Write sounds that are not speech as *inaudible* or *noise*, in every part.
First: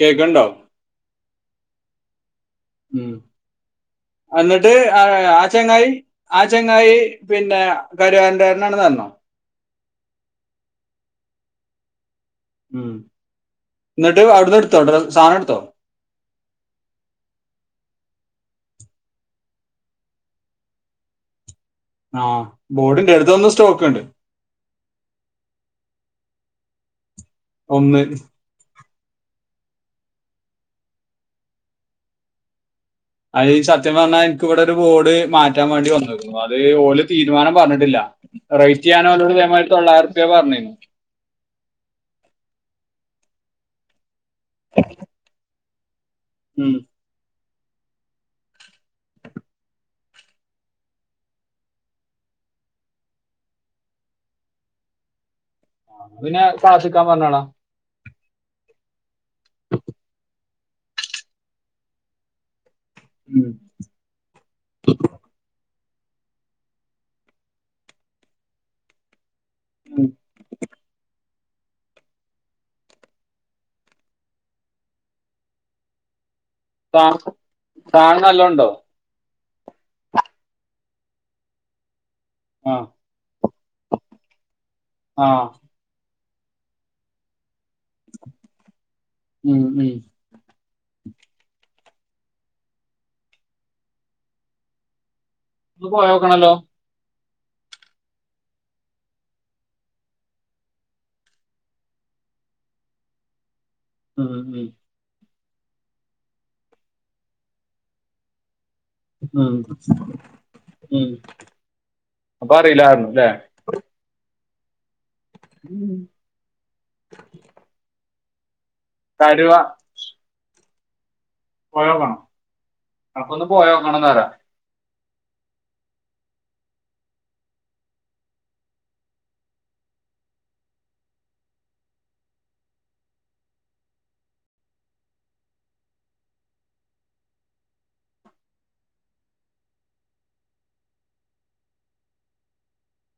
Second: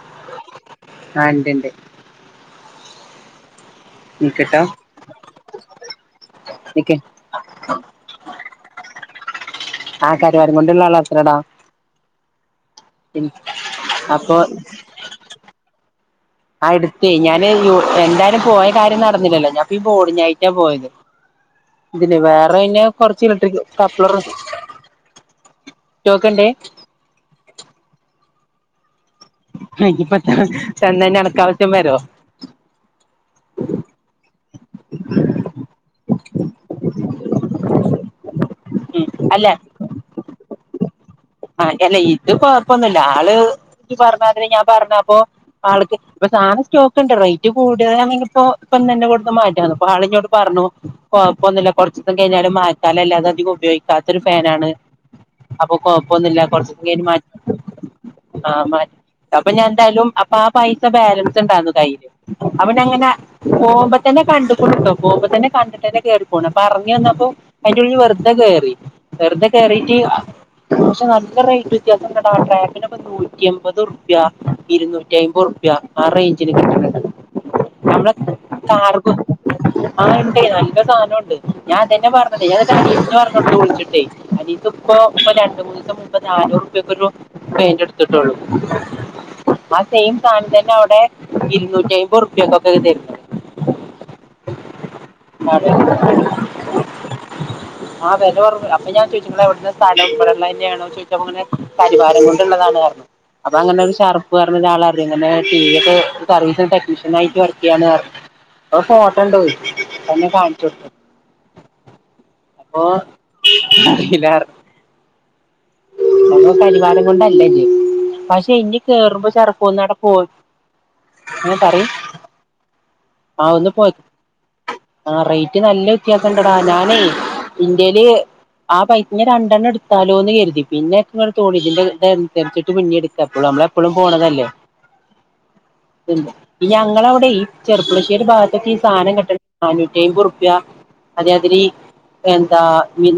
കേക്ണ്ടാ ആ ണ്ട് ണ്ട് ഉ നിക്ക്ട്ടോ എന്നിട്ട് ആ ആ ചെങ്ങായി ആ ചങ്ങായി നിക്ക് പിന്നെ കരുവാരകുണ്ടേരന് ണെന്ന് പറഞ്ഞോ ആ കരുവാരകുണ്ടുള്ള ആളാത്രേടാ ഉം എന്നിട്ട് അപ്പൊ അവിടുന്ന് എടുത്തോ സാധനം എടുത്തോ ആ എടുത്തേ ഞാന് യു എന്തായാലും പോയ കാര്യം നടന്നില്ലല്ലോ ഞാൻപ്പ ഇ ബോർഡ്ഞ്ഞായിട്ടാ പോയത് ഇതിന്ന് ആ വേറെ കഴിഞ്ഞ ബോർഡിന്റെ കൊറച്ച് അടുത്ത് ഒന്ന് ഇലക്ട്രിക് സ്റ്റോക്ക് ഉണ്ട് കപ്പ്ളർ സ്റ്റോക്ണ്ട്‌ ഒന്ന് അയിന്ന്നപ്പത്താ ചെന്ന നടകാവ്റ്റം വരോ അഈ സത്യം പറഞ്ഞാൽ എനിക്ക് ഇവിടെ ഒരു ബോർഡ് മാറ്റാൻ വേണ്ടി വന്നത് അത് ഓല് തീരുമാനം പറഞ്ഞിട്ടില്ല റൈറ്റ് ഞാനോലോട് ഇതേമാതിരി തൊള്ളായിരം റുപ്യ പറഞ് ആഹ അല്ല ഇത് കൊഴപ്പൊന്നുമില്ല ആള് ഇച്ച് പറഞ്ഞമാതി ഞാൻ പറഞ്ഞപ്പൊ ആൾക്ക് ഇപ്പൊ സാധന ഉം. സ്റ്റോ ക്കുണ്ട് റേറ്റ് കൂടിയതനെങ്കിൽ പ്പോ ഇപ്പന്നന്നെ കൊടുത്ത് മാറ്റാന്നു അപ്പ ആളിനോട് പറഞ്ഞു കൊഴപോന്നില്ല കുറചിസം കഴിഞ്ഞാലും മാറ്റാലലേ അത് അധികം ഉപയോഗിക്കാത്തൊ ഒരു ഫനാണ് അപ്പൊ കൊഴൊപ്പന്നില്ല പിന്നെ കൊറചീസം ക്ലാസ്സിക്കാൻ കഴിഞ്ഞിട്ട് മാറ്റി പറഞ്ഞോളാം ആ മാറ്റ് അപ്പൊ ഞാൻ എന്തായാലും അപ്പൊ ആ പൈസ ബാലൻസ് ഉണ്ടാന്ന് കയ്യില് അപ്പോഞാങ്ങനെ ഉം. പോകുമ്പ തന്നെ കണ്ടുക്കോണ് ട്ടോ പോക്മ്പോ തന്നെ കണ്ടിട്ട് തന്നെ കേറിപോണത് പറഞ് വന്നപ്പോ അതിന്റെഉള്ളിൽ വെറുതെ കേയറി വെറുതെ കേയറിറ്റ് അ റേറ്റ് വ്യത്യാസണ്ടടാ ട്രാക്കിനോക്കെ നൂറ്റിഅമ്പത്റുപ്യ ഇരുന്നൂറ്റി അയ്മ്പത് റുപ്യാ ആറൈറ്റ്ന് കിട്ടുന്നുണ്ട് സാധനം നല്ല ഉണ്ടോ *unintelligible* ആഹ ഉണ്ടേ നല്ല സാധനുണ്ട് ഞാൻ തന്നെ പറഞ്ഞത് ഞാ ആ. ക പറഞ്ഞ വിളിച്ചിട്ടേയ് അതിക്ക്പ്പോ ആ രണ്ട്മൂന്നീസംമുമ്പ് നാനൂർപ്യാ ക്കൊരു പാന്റ്ട്ത് കിട്ടോള് ഉം. ആ ഉം. സെയിം തന്നെ അവിടെ ഇരുന്നൂറ്റി അമ്പത്റപക്കൊക്കെ ത *unintelligible* ഒന്ന് പോയ ക്കണല്ലോ ആഹ വില കുറവ് അപ്പൊ ഞാൻ ചോദിച്ചിട്ട എവിടുന്ന സാരി എടുത്തെ ള്ളതന്നെണോ ചോയ്ചപ്പോങ്ങനെ കരുവാരകുണ്ടുള്ളതാണ്റഞ്ഞു അപ്പൊ അങ്ങനെ ഉം. ഉം. ഒരുഷാർപ്പ്പറഞ്ഞഒരാളെ ങ്ങനെ ടിവി ക്കെ സർവീസ് ടെക്നീഷ്യൻ ആയി്ട്ട് വർക്കിയാണ് പറഞ്ഞു അത് ഫോട്ടണ്ട് ഉം. എന്നെ കാണിച്ച ടുത്ത് ഉം. അപ്പൊ അറീലാറഞ്ഞുലേ അറിയില്ല ഉം അ കരുവാരകുണ്ടല്ല ഇജ്ജ് പക്ഷെ ഇനി കേറുമ്പോ കരുവ ചെറുപ്പന്നടപോയി ആ പറയിം പോയോക്കണം അനക്കൊന്ന് ആ ഒന്ന് പോയ് പോയോക്കണം എന്ന് പറയാം ആ റേറ്റ് നല്ല വ്യത്യാസംണ്ടടാ ഞാനേ ഇന്റെല് ആ പൈസ് നിരണ്ടെണ്ണം എടുത്താലോ എന്ന് കരുതി പിന്നെക്ക്ങ്ങട്തോന്നി ഇതിന്റെത് അനുസരിച്ചിട്ട് പിന്നീട്ക്കാപ്പളും നമ്മള എപ്പളും പോണതല്ലേ ഉം ഞങ്ങളവിടെ ഈ ചെറപ്പളശ്ശേരി ഭാഗത്തക്ക് ഈ സാധനം കിട്ട നാനൂറ്റി അമ്പത് റുപ്യ അതെ അതിലി എന്താ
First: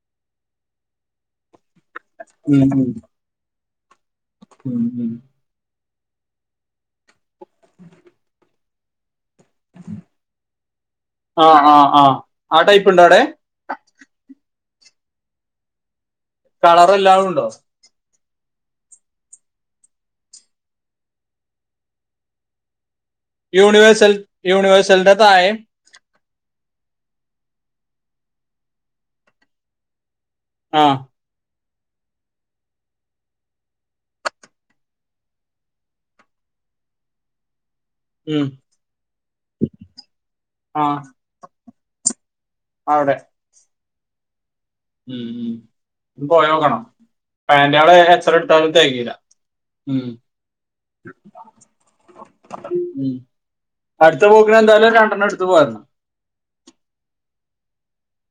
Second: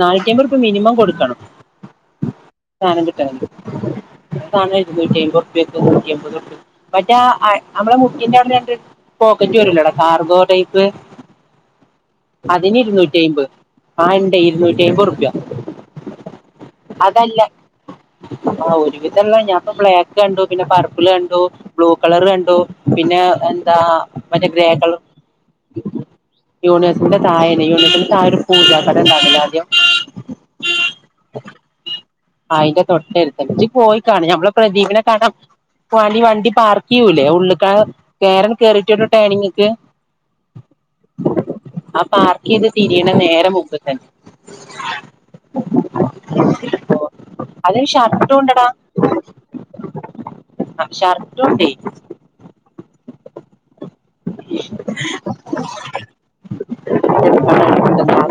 നാനൂറ്റി അമ്പത്‌ മിനിമം കൊടു ക്കണം സാധനം കിട്ടാനിട്ട് സധം ഇരുന്നൂറ്റി അയിമ്പത് ഉറുപ്പേക്കും തൊണ്ണൂറ്റിഅയിമ്പത് ഉറുപ്പേക്കും മറ്റേ ആ നമ്മളെ മുക്കിന്റെ അവിടെണ്ട് പോക്കറ്റ് വരില്ലടാ കാർഗോ ടൈപ്പ് ആ ആ ആ ആ അതിന് ടൈപ്പ് ഉണ്ടോ ഇരുന്നൂറ്റി അവിടെ ഐമ്പ് ആഹ് ഇണ്ടേ ഇരുന്നൂറ്റി അയിമ്പത് ഉറുപ്യ കളർ എല്ലാം അതല്ല ഉണ്ടോ ആ ഒരു വിധള്ള ഞപ്പ ബ്ലാക്ക് കണ്ടു പിന്നെ പർപ്പിൾ കണ്ടു ബ്ലൂ കളറ് കണ്ടു പിന്നെ എന്താ യൂണിവേഴ്സൽ മറ്റെ ഗ്രേ കളറ് യൂണിവേഴ്സലിന്റെ താഴെ യുണിവേഴ്സലിന്റ താഴല് *unintelligible* ആഹ് ആഹ് അയിന്റെ തൊട്ടട്ത്തന്നെ ജ്ജ് പോയിക്കാണ് നമ്മള് പ്രദീപിനെ കാണാം പോണി വണ്ടി പാർക്ക് ചെയൂലേ ഉള്ളിക്കാ ഉം കേരൻ കേറിട്ടട്ടോ ടേനിങ്ങ്ക്കെ ആ ആ പാർ ഇത് തിരിണ അവിടെ നേരെ മുമ്പ് തന്നെ ഉം ആണോ *unintelligible* എക്സറ എടുത്താലും തെകയില്ല ആ ഷർട്ടുണ്ടേ *unintelligible* അട്ത്ത പോക്കിന് എന്തായാലും ഒര് രണ്ടെണ്ണം ഇട്ത്ത് പോരണം *unintelligible* ഓൻ പർഞ്ഞൊട്ക്കും *unintelligible*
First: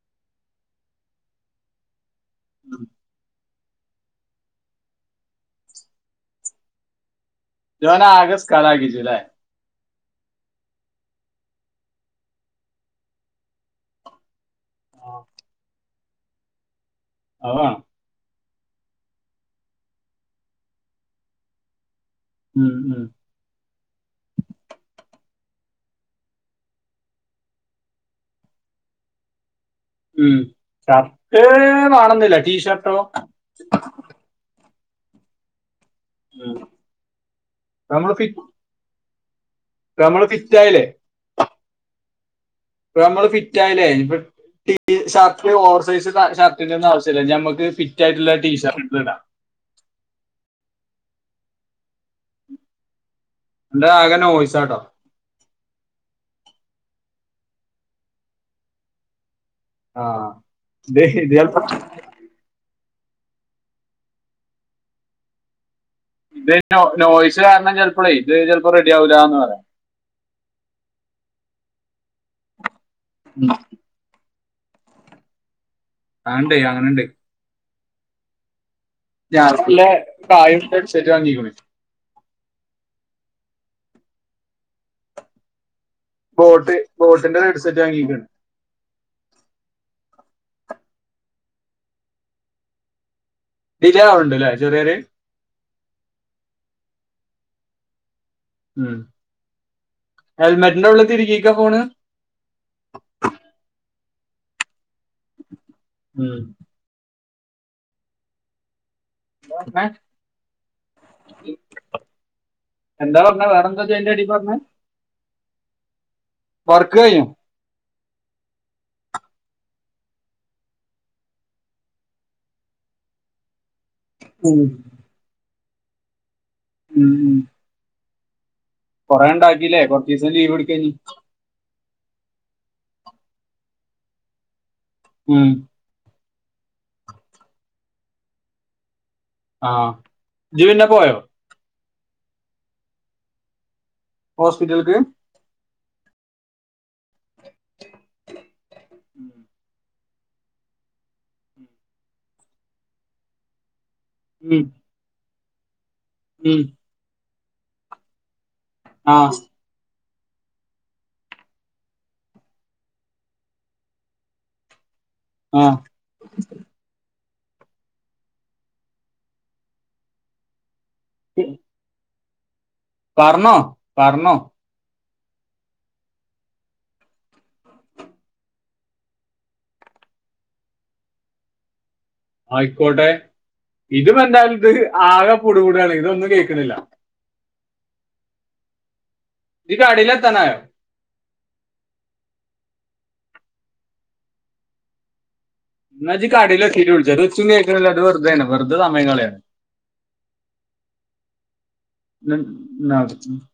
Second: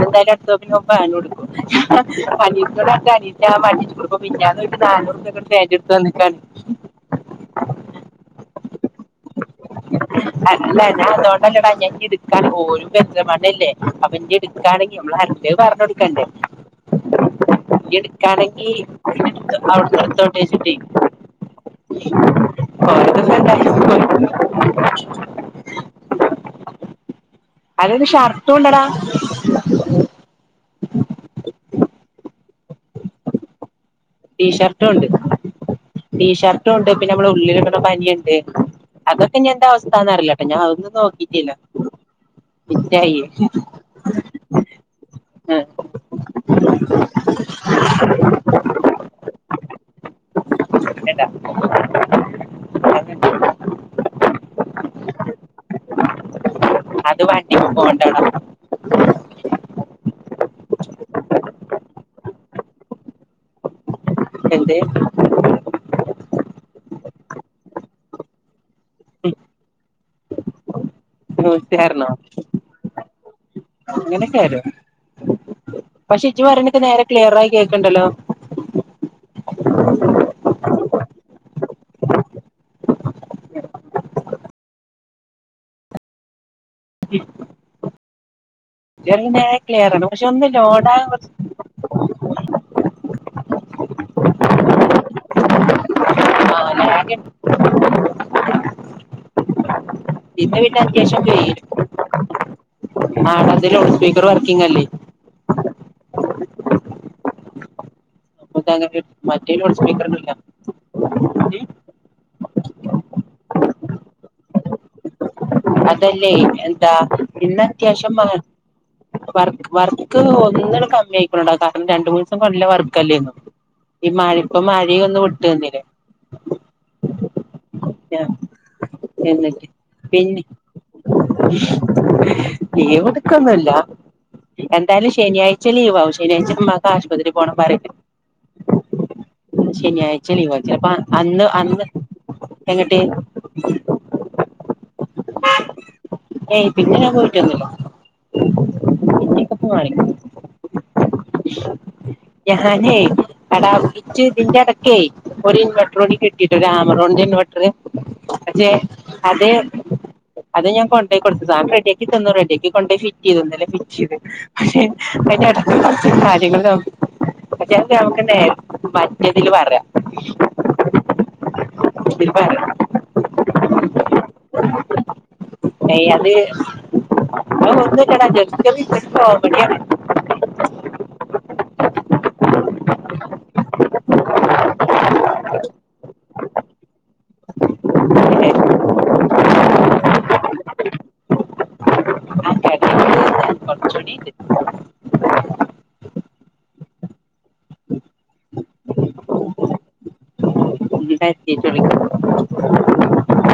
മിഞ്ഞാന്ന് പോയിറ്റ് നാനൂറ് റുപ്യക്ക് ഒരു പേന്റ് ട്ത്ത് വന്ന്ക്കാണ് ജോന ആഗസ് കളാകി ച്ചുലെ അല്ല ഞാൻ അതോണ്ടല്ല ഇടാഞ്ഞെ ഞക്ക് ഇടുക്കാൻ *unintelligible* അവൻ ന്റെ ക്കാണെങ്കി *unintelligible* ന്റെ പർഞ്ഞൊട്ക്കണ്ടേ ആ ഓ ഞ്ഞ് ട്ക്കാണെങ്കി അവ്ട്ന്ന്‌ ട്തോട്ടെ ച്ച്ട്ടെയ് *inaudible* അതയ്ന് ഷർട്ടൂണ്ടടാ ഉം ഷർട്ട് വാണംന്നില്ല. ടീഷർട്ടോ *inaudible* ടീഷർട്ടുണ്ട് ടീഷർട്ടും ഉണ്ട് പിന്നെ നമ്മടെ ഉള്ളിൽ ഇടണ നമ്മൾ ബനിയൻ ഫിറ്റ് ഇല്ലെ അതൊക്കെ ഇനി എന്താ ഇപ്പ അവസ്ഥാന്ന് നമ്മള് അറിയില്ലട്ടോ ഫിറ്റ് ഞാൻ ആയില്ലേ ഒന്നും നോക്കിട്ടില്ല. ഇപ്പ നമ്മള് ഫിറ്റ് ആയീലെ. ഇഞ്ഞ്പ *unintelligible* ഷർട്ട് ഓവർ സൈസ് ഷ ഷർട്ടിന്റെ ഒന്നും ആവശ്യല്ല ഞമുക്ക് ഫിറ്റായിട്ടുള്ള ടീഷർട്ട് ഇട്ട് വരാം *unintelligible* *unintelligible* *unintelligible* ആകെ നോയിസ് ആട്ടോ അത് വണ്ടി പോണ്ടണോ ആഹ് *unintelligible* ശെരി എന്നാല് എന്തേ ഇത് നോ നോയിസ് കാരണം ചിലപ്പോളെ ഇത് ചിലപ്പോം റെഡി ആവില്ല എന്ന് പറയാം. *unintelligible* രുന്നോ അങ്ങനെയൊക്കെ ആലോ പക്ഷേ ഇജ്ജ് അങ്ങനുണ്ട് പറഞ്ഞിട്ട് നേരെ അങ്ങനുണ്ട് ക്ലിയർ ആയി കേക്കണ്ടല്ലോ. *unintelligible* ഹെഡ് സെറ്റ് വാങ്ങിക്ങ് ബോട്ട് ബോട്ടിന്റെ ഒര് ഹെഡ്സെറ്റ് വാങ്ങീക്ക്ണ് *unintelligible* ക്ലിയർആണ് പക്ഷെ ഒന്ന് ലോഡാവാൻ കൊറച്ച് ഡിലേ അവൻഡ്ല്ലേ ചെറിയൊരു *inaudible* ഇന്ന് പിന്നെ ഹെൽമെറ്റിന്റെ ഉള്ളിൽ അത്യവിഷം വെയിൽ തിരികെ ഫോണ് ആട അതി ലൗഡ് സ്പീക്കർ വർക്കിങ് അല്ലേ? ഉം *unintelligible* എന്താ പറഞ്ഞേ വേറെന്താ ജ്ജ് അതിന്റെ എടേപ്പറഞ്ഞേ അതല്ലേ എന്താ വർക്ക് ഇന്ന് അത്യാശം മാ വർക്ക് വർക്ക് ഒന്നൂടെ കമ്മി ആയിക്കുണ്ടാവും കാരണം രണ്ട് മൂന്ന് ദിവസം കൊണ്ടല്ല വർക്ക്ല്ലേരുന്നു. ഈ മാളി ഇപ്പൊ മഴ കഴിഞ്ഞു ഒന്നു വിട്ട് തന്നില്ലേ ഉം *unintelligible* കൊറെ എന്നിട്ട് ഉണ്ടാക്കില്ലേ കൊറച്ച് ദിസം പിന്നെ ലീവ്ടുക്ക ഇനി ലീവ് എടുക്കൊന്നല്ല. എന്തായാലും ഉം ശനിയാഴ്ച ലീവ് ആവും. *unintelligible* ആശുപത്രി പോണ *unintelligible* ആ ശനിയാഴ്ച ലീവാ ഇജ്ജ് പിന്നെ ചെലപ്പം പോയോ അ അന്ന് ചെന്നിട്ട് *unintelligible* ഹോസ്പിറ്റൽക്ക് ഏയ് പിന്നെ ഞാൻ പോയിട്ടൊന്നുല്ല പിന്നെ ഇപ്പം *unintelligible* ഞാനേ കട ച്ച് ഇതിന്റെ ഉം ഇടക്കേ ഒരു ഇൻവെട്രോണി കിട്ടിട്ട് ഉം ഒരു ആ *unintelligible* പക്ഷേ ആ അതെ അത് ഞാ കൊണ്ടോയി കൊടുത്ത താ *unintelligible* റെഡിയാക്കി തന്നു റെഡിയാക്കി കൊണ്ടോയി ഫിറ്റ് ചെയ്തു ഇന്നലെ ഫിറ്റ് ചെയ്ത് പക്ഷെ ആ അതിന്റടുത്ത് കുറച്ച് കാര്യങ്ങൾ നോക്കും. *unintelligible* *unintelligible* *inaudible* വറനോ വറനോ അയ് അത് അത് ഒന്നുല്ല്യടാ ജെസ്റ്റ് റിഫ്രഷ് കോമഡി ആയിക്കോട്ടെ ഇത് പൊ എന്തായാലും ഇതൊര് ആക പുടു പുടു ആണ്. ഇത് ഒന്നും കേകി ണില്ല. *unintelligible* ഇക്ക് അടില്ത്താനായോ? *unintelligible* എന്നാജി കടയില് എത്തീട്ട്‌ വിളിച്ചു അത് വെച്ചു കേക്കണ അത് വെറുതെയാണ് വെറുതെ സമയകളെയാണ്. ഉം, *unintelligible*